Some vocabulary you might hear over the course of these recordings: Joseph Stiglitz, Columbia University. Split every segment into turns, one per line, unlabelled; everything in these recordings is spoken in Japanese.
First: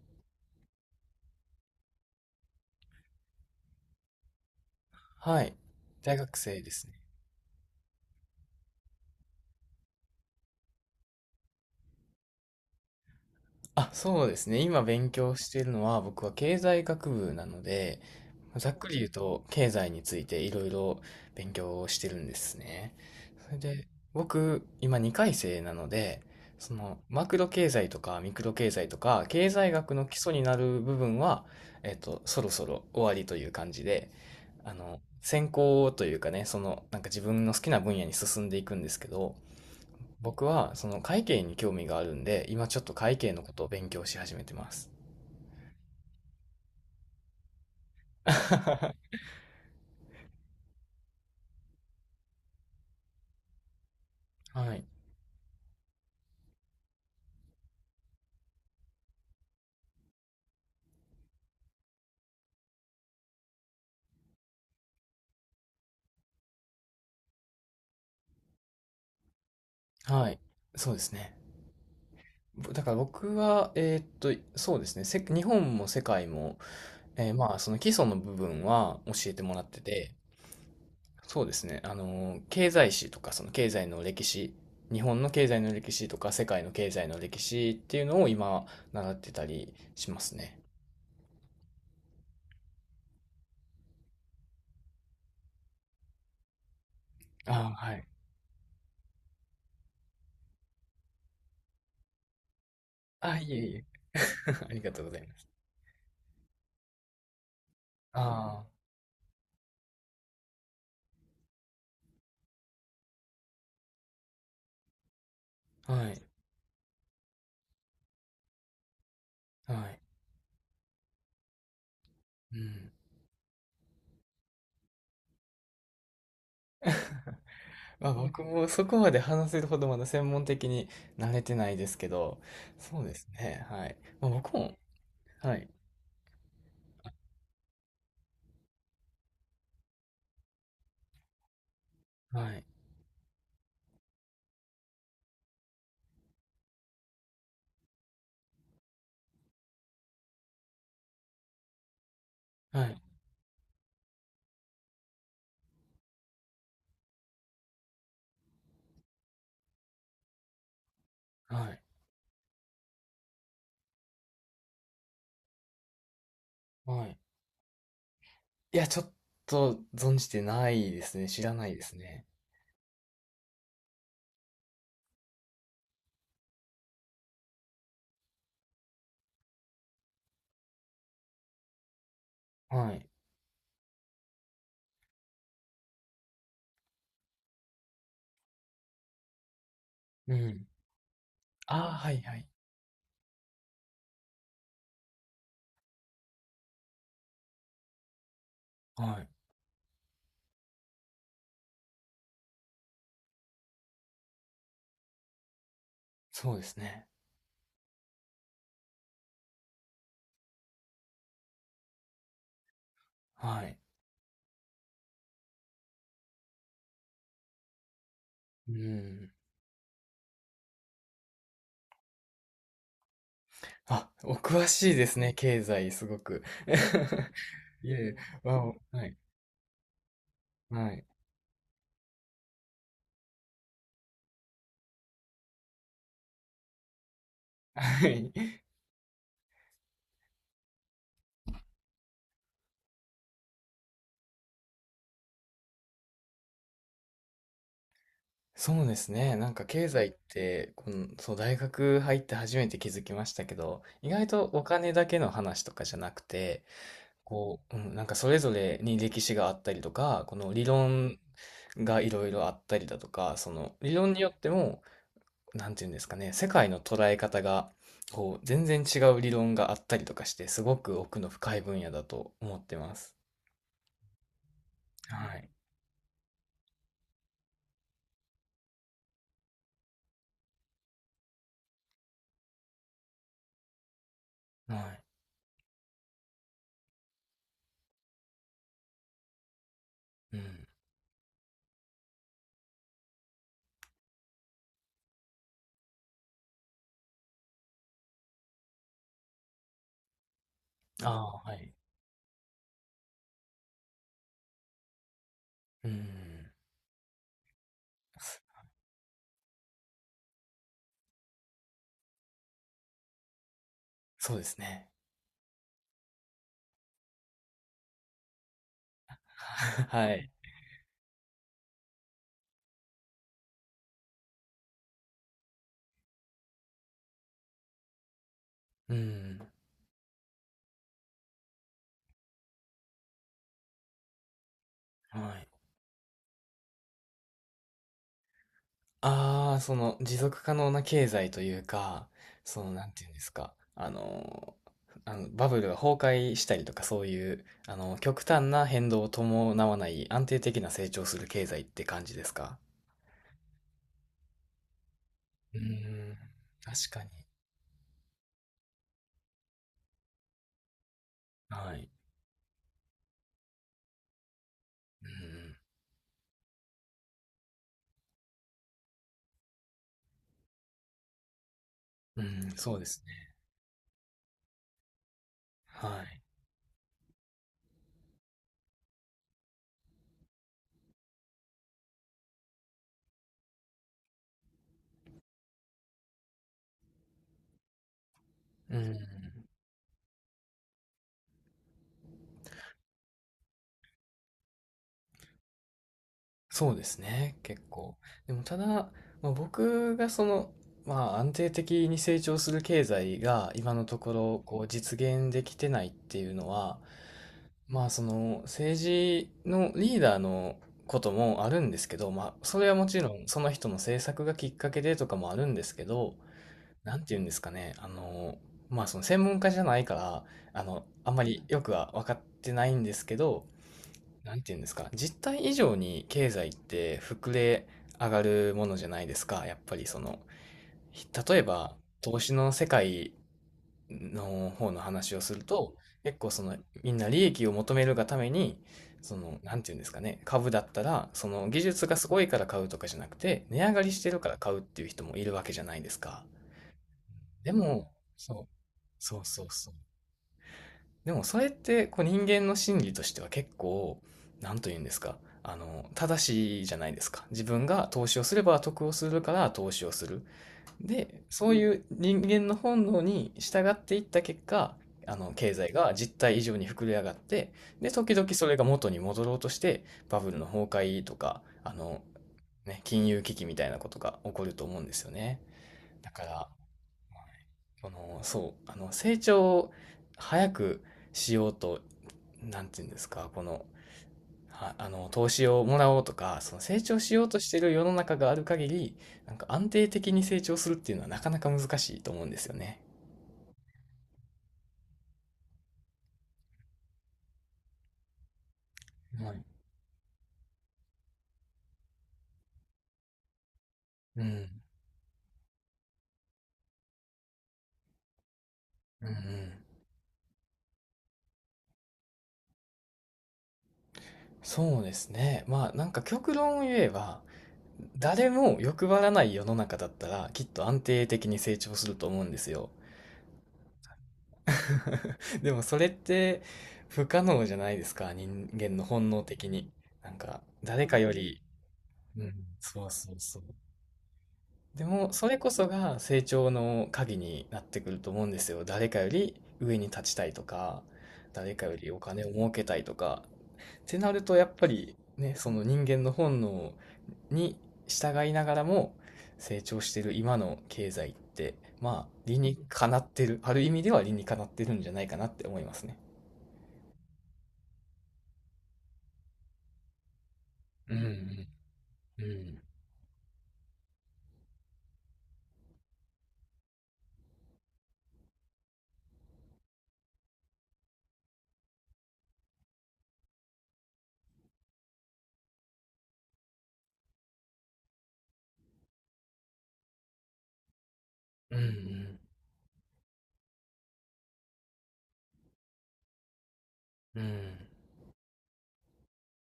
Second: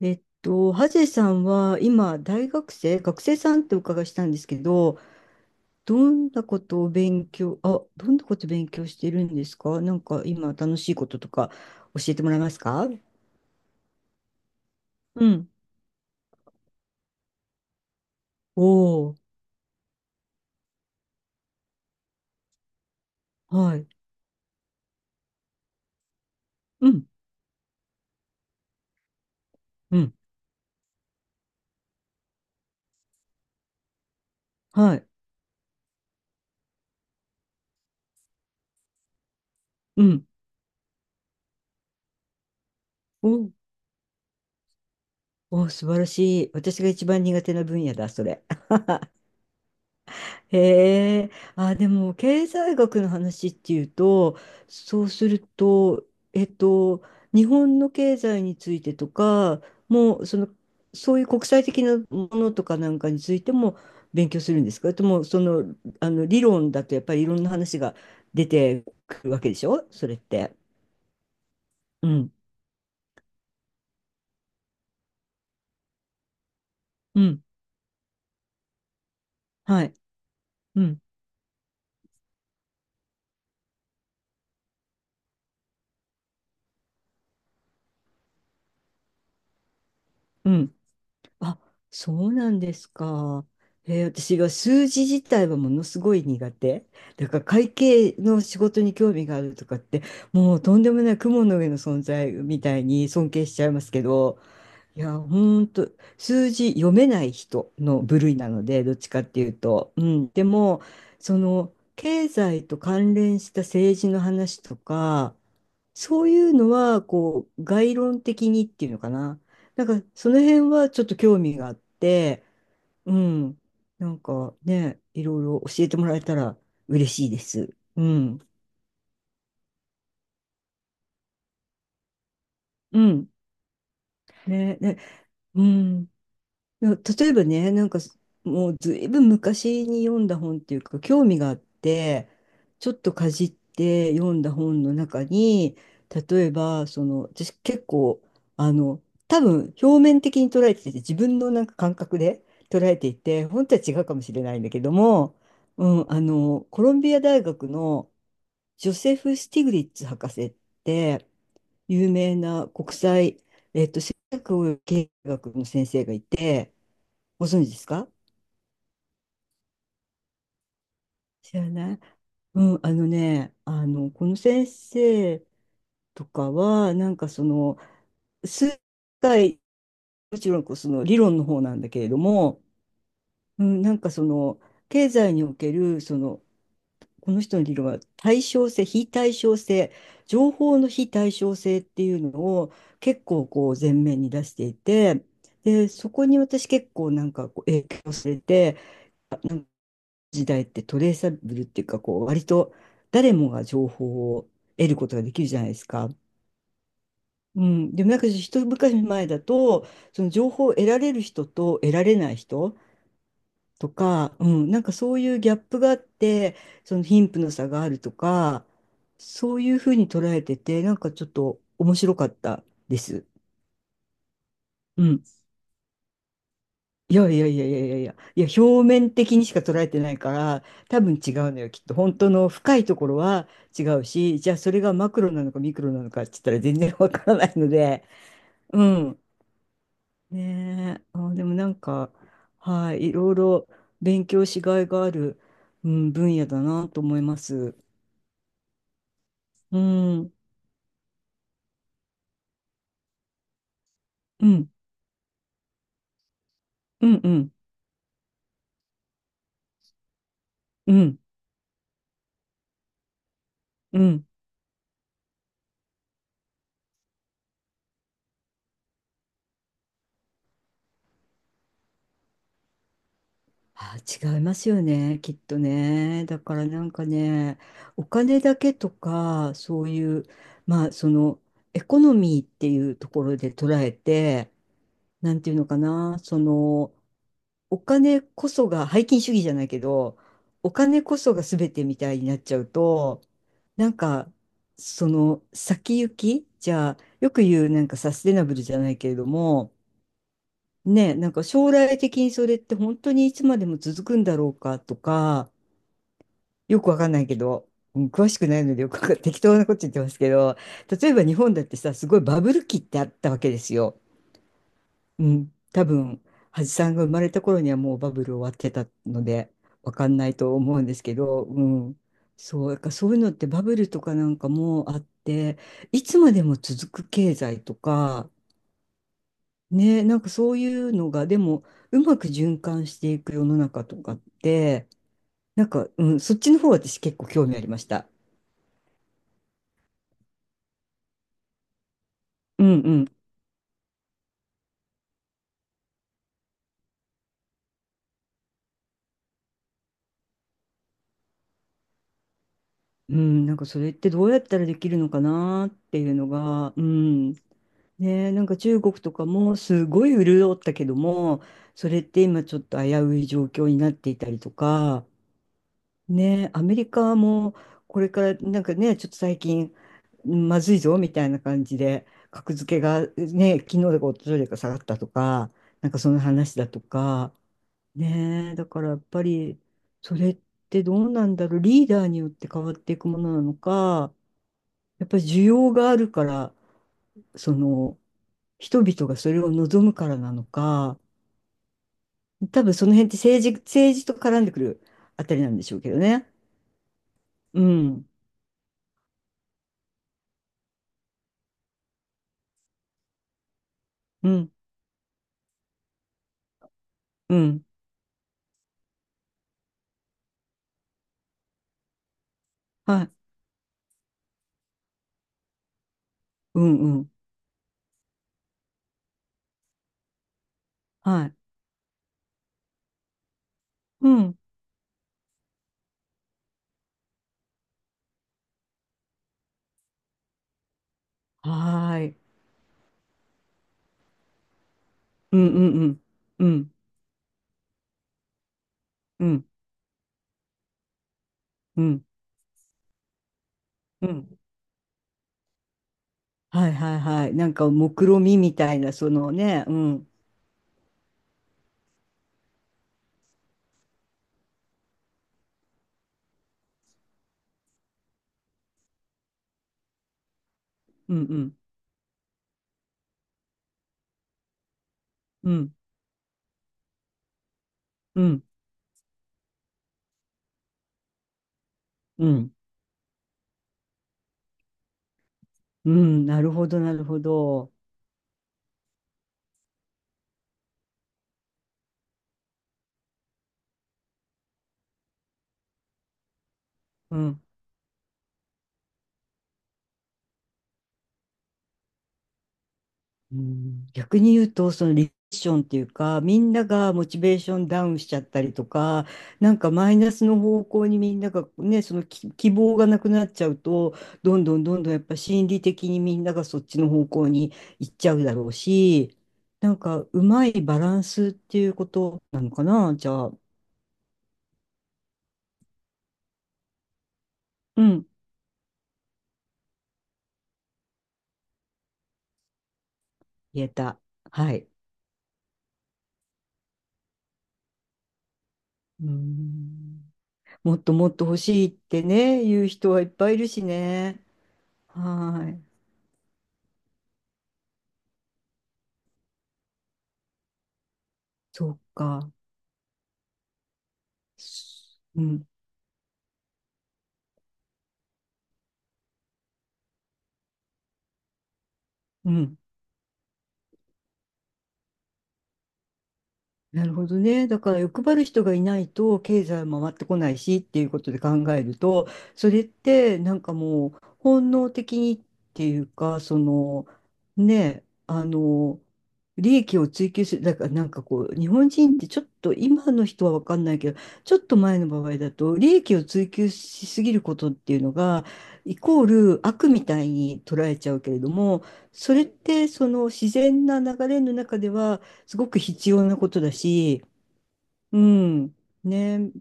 ハゼさんは今、大学生、学生さんってお伺いしたんですけど、
はい。
ど
大
ん
学
な
生
こ
で
と
す
を
ね。
勉強、あ、どんなこと勉強してるんですか？なんか今、楽しいこととか教えてもらえますか？
あ、そうですね。今勉
う
強し
ん。
ているのは、僕は経済学部なので、ざっくり言う
おー、
と、経済についていろいろ勉強をしてるんですね。それ
は
で、
い。
僕、今2回生なので、そ
う
の、
ん、
マクロ経済とかミクロ経済とか、経済学
う
の基
ん、
礎になる部分は、そろそろ終わりという感じで、あ
は
の、
い。
専攻というかね、その、なんか自分の好きな分野に進んでいくんですけど、
うん。
僕はその会計に興味があるんで、今ちょっと会
お
計の
ー、
ことを勉強し始めてます。
おー、素晴らしい。私が一番苦手な分野だ、それ。へえ、あ、でも経済学の話っていうと、
はい。
そうすると、えっと、日本の経済についてとか、もうその、そういう国際的なものとかなんかについても勉強するんですか？それとも、その、あの理論だとやっぱりいろんな話が出てくるわけでしょ、それっ
はい。
て。
そうですね。
うん、
だから僕は、そうですね。日本も世界も、
うん、
まあ、その基礎の部分は教えてもらって
はい、
て、
うん、
そうですね。経済史とか、その経済の歴史、日本の経済の歴史とか、世界の経済の歴史っていうのを今、習ってたりします
う
ね。
ん。あ、そうなんですか。私は数字自体はものすごい苦手。だから会
ああ、はい。
計の仕事に興味があるとかって、もうとんでもない雲の上の存在みたいに尊
あ、
敬
い
し
え
ちゃい
い
ま
え。
すけど、
ありが
い
とうご
や、
ざいます。
ほんと、数字読めない人の部類なの
あ
で、どっちかっていうと。うん。でも、その、経済と関連した政治の話とか、
あ、は
そ
い。
ういうのは、こう、概論的にっていうのかな。
は
なん
い。
か、その辺はちょっと興味があって、
うん。
うん。なんかね、いろいろ教えてもらえたら嬉しいです。う
まあ僕
ん。
もそこまで話せるほどまだ専門的に慣れてないですけど、
う
そうです
ん。
ね。はい。まあ僕も、
ね、ね、
は
う
い。
ん。いや、例えばね、なんかもうずいぶん昔に読んだ本っていうか、興味があって、
はい。
ちょっとかじって読んだ本の中に、例えば、その、私結構、あの、多分表面的に捉えてて、自分のなんか感覚で
は
捉え
い。
ていて、本当は違うかもしれないんだけども、うん、コロンビア大学のジョセフ・スティグリッツ博士って、
はい。
有名な国際、
はい。
ご存知ですか？
いや、ちょっと存じてないですね。知ら
知
な
ら
いで
な
す
い。
ね。
うん、あのね、この先生とかは、なんかその、数回、もちろんこうその理論の方なんだけれども、
はい。
うん、なんかその、経済における、その、この人の理論は対称性、非対称性、
う
情
ん。
報の非対称
あ
性っ
あ、
て
は
い
い
うの
はい。
を結構こう前面に出していて、で、そこに私結構なんかこう影響されて、
はい。
時代ってトレーサブルっていうか、こう、割と誰もが情報を得ることができるじゃないですか。
そうですね。
うん。でもなんか一昔前だと、その情報を得られる人と得られない人
はい。
とか、うん、なんかそういうギャップがあって、その貧富の差があるとか、
うん。
そういうふうに捉えてて、なんかちょっと面白かったです。
あ、お詳しい
う
です
ん。
ね。経済、すごく。
いや いやいやいやい
いえ
や
い
いや、
え、
いや、
わお。
表
は
面
い。
的にしか捉えてないから
は
多
い。
分違うのよ、きっと本当の深いところは違うし、じゃあそれがマクロなのかミクロなのかって言ったら全然わからないので。
はい。
うん。ねえ、あ、でもなんか、はい、いろいろ勉強しがいがある、うん、分野だなと思います。
そうですね。なんか
う
経済っ
んうん
て、この、そう、大学入って初めて気づきましたけど、意外と
う
お
ん
金だけの話とかじゃなくて、
うん
こう、うん、なんかそれぞれに歴史があったりとか、この理
う
論
ん
がいろいろあったりだとか、その理
う
論に
ん。
よっても、なんていうんですかね、世界の捉え方が、こう、全然違う理論があったりとかして、すごく奥の深い分野だと思ってます。
あ、違いますよね、き
は
っ
い。
とね。だからなんかね、お金だけとか、そういう、まあ、その、エコノミーっていうところで捉えて、
は
なんていうのかな、その、お金こそが、拝金主義じゃないけど、
い。うん。
お金こそが全てみたいになっちゃうと、なんか、その、先行き、じゃあ、よく言う、なんかサステナブルじゃないけれども、
あ
ねえ、な
あ、
んか
は
将
い。
来的にそれって本当にいつまでも続くんだろうかとか、
うん。
よくわかんないけど、うん、詳しくないのでよくわかん 適当なこと言ってますけど、例えば日本だってさ、すごいバブル期ってあったわけですよ。
そうですね。
うん、多分、橋さんが生まれた頃にはもうバブル終わってたので、わか
は
んな
い。
いと思うんですけど、うん、そう、だからそういうのってバブルとかなんかもあって、いつまでも続く経済とか、
うん。
ね、なんかそういうのが、でも、うまく循環していく世の中とかって、
はい。
なんか、うん、そっちの方私結構興味ありました。
ああ、その持続可能な経済というか、そ
う
の、
ん
なん
う
ていうん
ん。
ですか、あの、あのバブルが崩壊したりとか、そういう、あの、極端な変動を伴わない安定的な成長する経済って感じですか？
うん、なんかそれってどうやったらできるのか
うー
なっていう
ん、
のが、う
確かに。
ん。ね、なんか中国とかもすごい潤ったけども、
は
そ
い。
れって今ちょっと危うい状況になっていたりとか、ね、アメリカもこれからなんかね、ちょっと最近まずいぞみたいな感じで、
うん、うん、
格
そ
付
う
け
です
が
ね。
ね、昨日だか一昨日か下がったとか、
は
なんかその
い。
話だとか、ね、だからやっぱりそれってどうなんだろう、リーダーによって変わっていくものなのか、やっぱり需要があるから、その
う
人々が
ん。
それを望むからなのか、多分その辺って政治と絡んでくるあたりなんでしょうけどね。
そうですね、
う
結構。
ん、
でもただ、まあ、僕がその、まあ安定的に成長する経済が今のとこ
う
ろ
ん、
こう実現できてないっていうのは、
うん。
まあその政治のリーダーのこともあるんですけど、まあそれはもち
は
ろ
い。
んその人の政策がきっかけでとかもあるんですけど、
うん
な
う
んて
ん。
言うんですかね、あの、まあその専門家じゃないから、あの、あんま
はい。
りよくは分かってないんですけど、
う
なん
ん。
て言うんですか、実態以上に経済って膨れ上がるものじゃないですか。やっぱりその、例えば
はー
投
い。
資の世界の方の話をす
う
る
んう
と、
んうん。
結構そ
う
の
ん
みんな利益を求めるがために、そ
う
の、
ん
なんて言うんですかね、株だったら、その技
う
術が
ん
すごいから買うとかじゃなくて、値上がりし
う
てるから
ん。
買うっていう人もいるわけじゃないですか。
はいはいはい。な
で
んか
も、
目論見
そ
み
う、
みたいな、そ
そう
の
そう
ね。
そ
う
う。
ん。
でもそれってこう人間の心理としては結構何と言うんですか、あの正しいじゃないですか。自分が投資をすれば得をするから投資をする。
うん
で
う
そう
ん
いう人間の本能に従っていった結果、あの
う
経済
ん
が実態以上に膨れ上がって、で時
う
々
ん
それが元に戻ろうとして、バブルの崩壊とかあの、
うん
ね、金融危機みたいなことが起こると思うんですよね。
う
だか
ん。な
ら
るほどなるほ
ま
ど。
あの、そう、あの、成長を早くしようと、なんていうんですか、この、あの、投資をもらおうとか、その成長し
う
ようと
ん。
している世の中がある限り、なんか安定的に成長するっていうのはなかなか難しいと思うんですよね。
うん、逆に言うと、そのリセッションっていうか、みんながモチベーションダウンしちゃったりとか、
はい。
なんかマイナスの方向にみんながね、その希望がなくなっちゃうと、
う
どんど
ん。
んどんどんやっぱ心理的にみんながそっちの方向に行っちゃうだろう
うんう
し、
ん。
なんかうまいバランスっていうことなのかな、じゃあ。
そうですね。まあ、なんか極論を言えば、
うん、
誰も欲張らない世の中だったら、きっと安定的に成長すると思うんですよ。
言えた。はい。
でもそれって不可能じゃないですか、人間の
う
本能的に。な
ん、
んか、
もっ
誰
と
か
も
よ
っと欲
り、
しいって
うん、
ね、言う
そう
人はいっ
そう
ぱいい
そう。
るしね。
でも、それ
は
こ
い。
そが成長の鍵になってくると思うんですよ。誰かより上に立ちたいとか、誰か
そ
よ
う
りお金
か。
を儲けたいとか。ってなると、やっぱり
う
ね、
ん、
その人間の本能に従いながらも成長してる今の経済って、まあ、
う
理に
ん。
かなってる、ある意味では理にかなってるんじゃないかなって思いますね。
なるほどね。だから欲張る人がいないと経済も回ってこないしっていう
う
ことで考
ん、
えると、
う
それ
ん、
ってなんかもう本能的にっていうか、そのね、利益を追求する、だからなんかこう、日本人ってちょっと今の人は分かんないけど、ちょっと前の場合だと、利益を追求しすぎることっていうのが、イコール悪みたいに捉えちゃうけれど
う
も、そ
ん、
れってその自然な流れの中では、すごく必要なことだし、
うん、うん、
うん、ね、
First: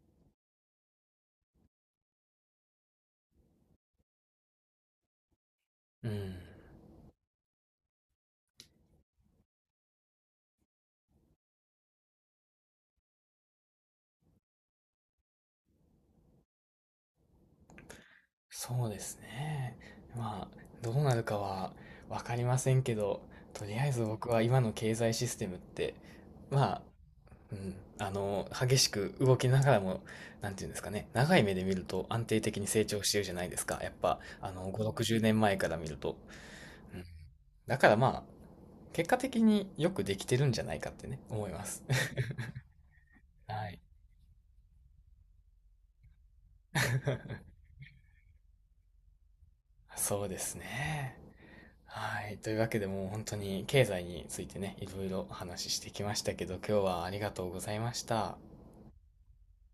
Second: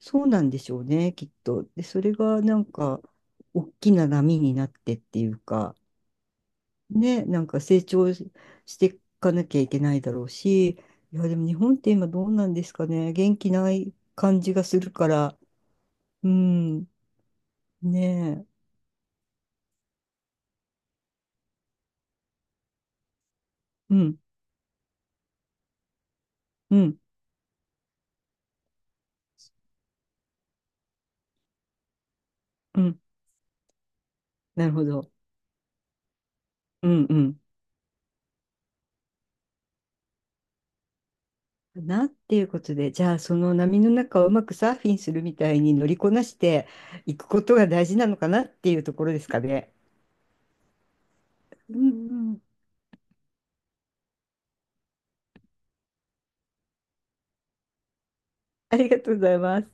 そうなんでしょうね、きっと。で、それがなんか、大きな波になってっていうか、
うん。
ね、なんか成長していかなきゃいけないだろうし、いや、でも日本って今どうなんですかね、元気ない感じがするから、うん、ねえ、
そうですね。まあ、どうなるかはわかりませんけど、とりあえ
う
ず
ん、
僕は今の経済システムって、ま
う
あ、
ん、
うん、あの、激しく動きながらも、なんていうんですかね、長い目で見ると安定的に
う
成
ん、
長してるじゃないですか。やっぱ、あ
な
の、
るほ
5、
ど。
60年前から見ると。
う
うん、
ん、うん。
だからまあ、結果的によくできてるんじゃないかってね、思います。
なっ ていうことで、じゃあその
はい。
波の中をうまくサーフィンするみたいに乗りこなしていくことが大事なのかなっていうところですかね。
そうですね。
うんう
はい。
ん、
というわけでもう本当に経済についてね、いろいろお話ししてきましたけど、今日はありがとうございました。
ありがとうございます。